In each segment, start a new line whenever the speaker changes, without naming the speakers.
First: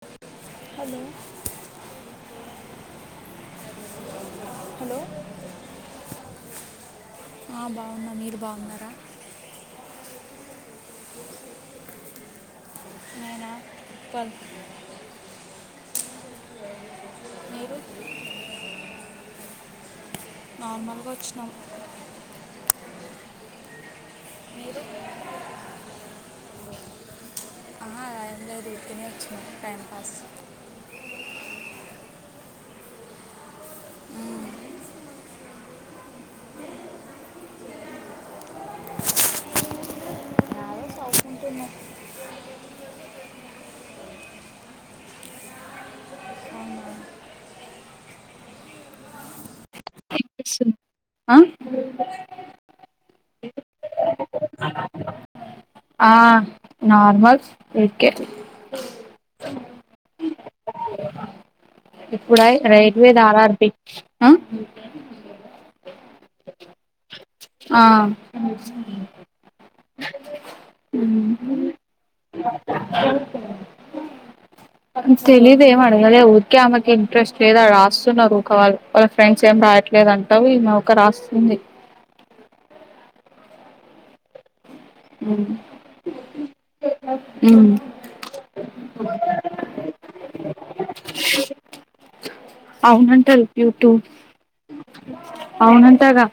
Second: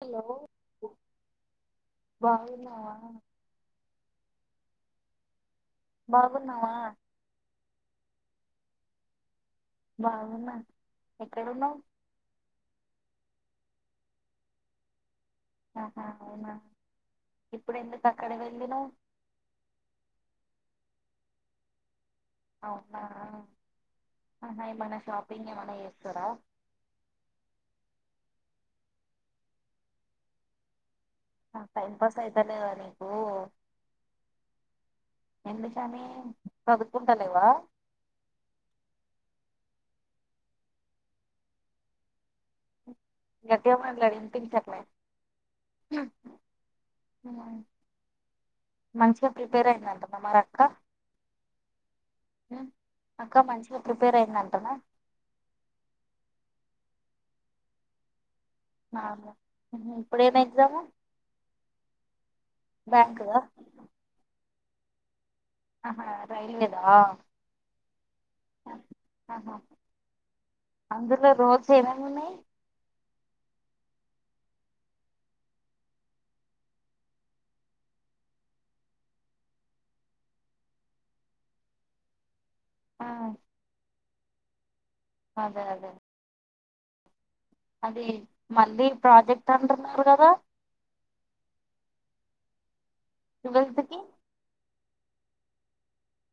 hello బగున్నావా
hello
బాగున్నావా
ఆ బాగున్న మీరు బాగున్నారా
బాగున్న ఎక్కడున్నవ్
నేనా ఉప్పల్
ఆహా అవునా ఇప్పుడు ఎందుకు అక్కడ వెళ్ళినవ్
నార్మల్గా ఒచ్చినం
అవునా ఆహా ఏమన్నా షాపింగ్ ఏమైనా చేస్తరా
లేదు ఊరికనే వచ్చినా టైంపాస్
టైం పాస్ అయిత లేదా నీకు ఎందుకనీ చదుకుంటలేవా గడ్డిగ మాట్లాడు ఇనిపించట్లే హూ మంచిగ ప్రిపేర్ అయిందంటన మరి అక్క
అ
ఉమ్, అక్క మంచిగా ప్రిపేర్ అయిందంటనా
ఆ నార్మల్ ఓకే
ఇప్పుడేం ఎగ్జాము
ఇప్పుడా రైల్వే
బ్యాంకుదా
దార్ ఆర్ బి
అహా రైల్వే దా
ఆ
ఆహా అందులో రోజు ఏమేమి ఉన్నాయి
తెలీదు ఏం అడగాలే ఊరికే ఆమెకి ఇంట్రెస్ట్ లేదా రాస్తున్నారు వాళ్ళ ఫ్రెండ్స్ ఏం రా యత్లేదంట ఈమోక రాస్తుంది
ఆ అదే అదే
ఉమ్
అది మళ్ళీ ప్రాజెక్ట్ అంటున్నారు కదా
అవునంటా
ట్వెల్త్ కి
యుట్యూబ్ అవునంటగా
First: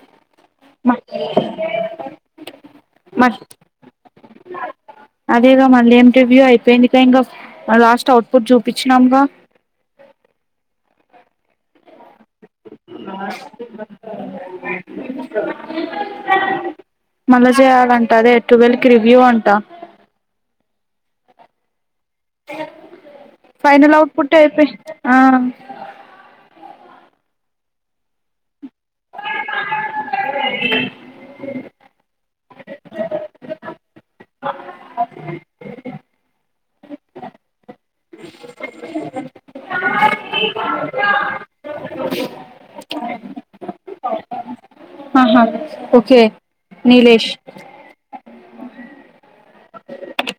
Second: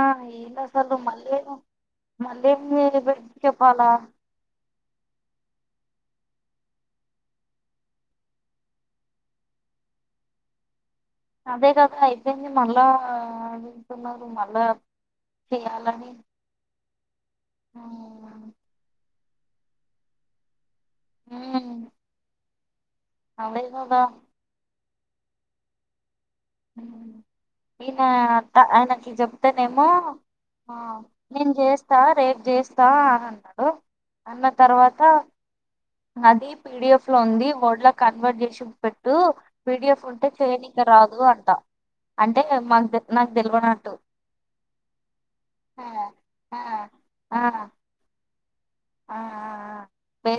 ఆ ఇలా
మ
సలు మళ్ళీ మళ్ళ
మ
బడ్క పాలా
అదేగా మళ్ళీ ఏమి రివ్యూ అయిపోయిందిక ఇంకా లాస్ట్ అవుట్ పుట్ చూపించినాముగా
అదే కదా అయి మళ్ళా చేయాలని
మళ్ళా చేయాలంట అదే
ఉమ్
టువెల్వ్ కి రివ్యూ అంటా
హ్
ఫైనల్ అవుట్ పుట్ అయిపోయి
ఈనా‌ ఆయనకి జబ్ అంతనేమో ఆ నేను చేస్తా రేపు చేస్తా అని అన్నాడు అన్న తర్వాత అది పిడిఎఫ్ లో ఉంది ఓడ్లా కన్వర్ట్ చేసి పెట్టు పిడిఎఫ్ ఉంటే చేయనికి రాదు అంట అంటే మాకు నాకు తెలవనట్టు
ఆహా
ఆ
ఓకే
ఆ
నిలేష్
ఆఆ బే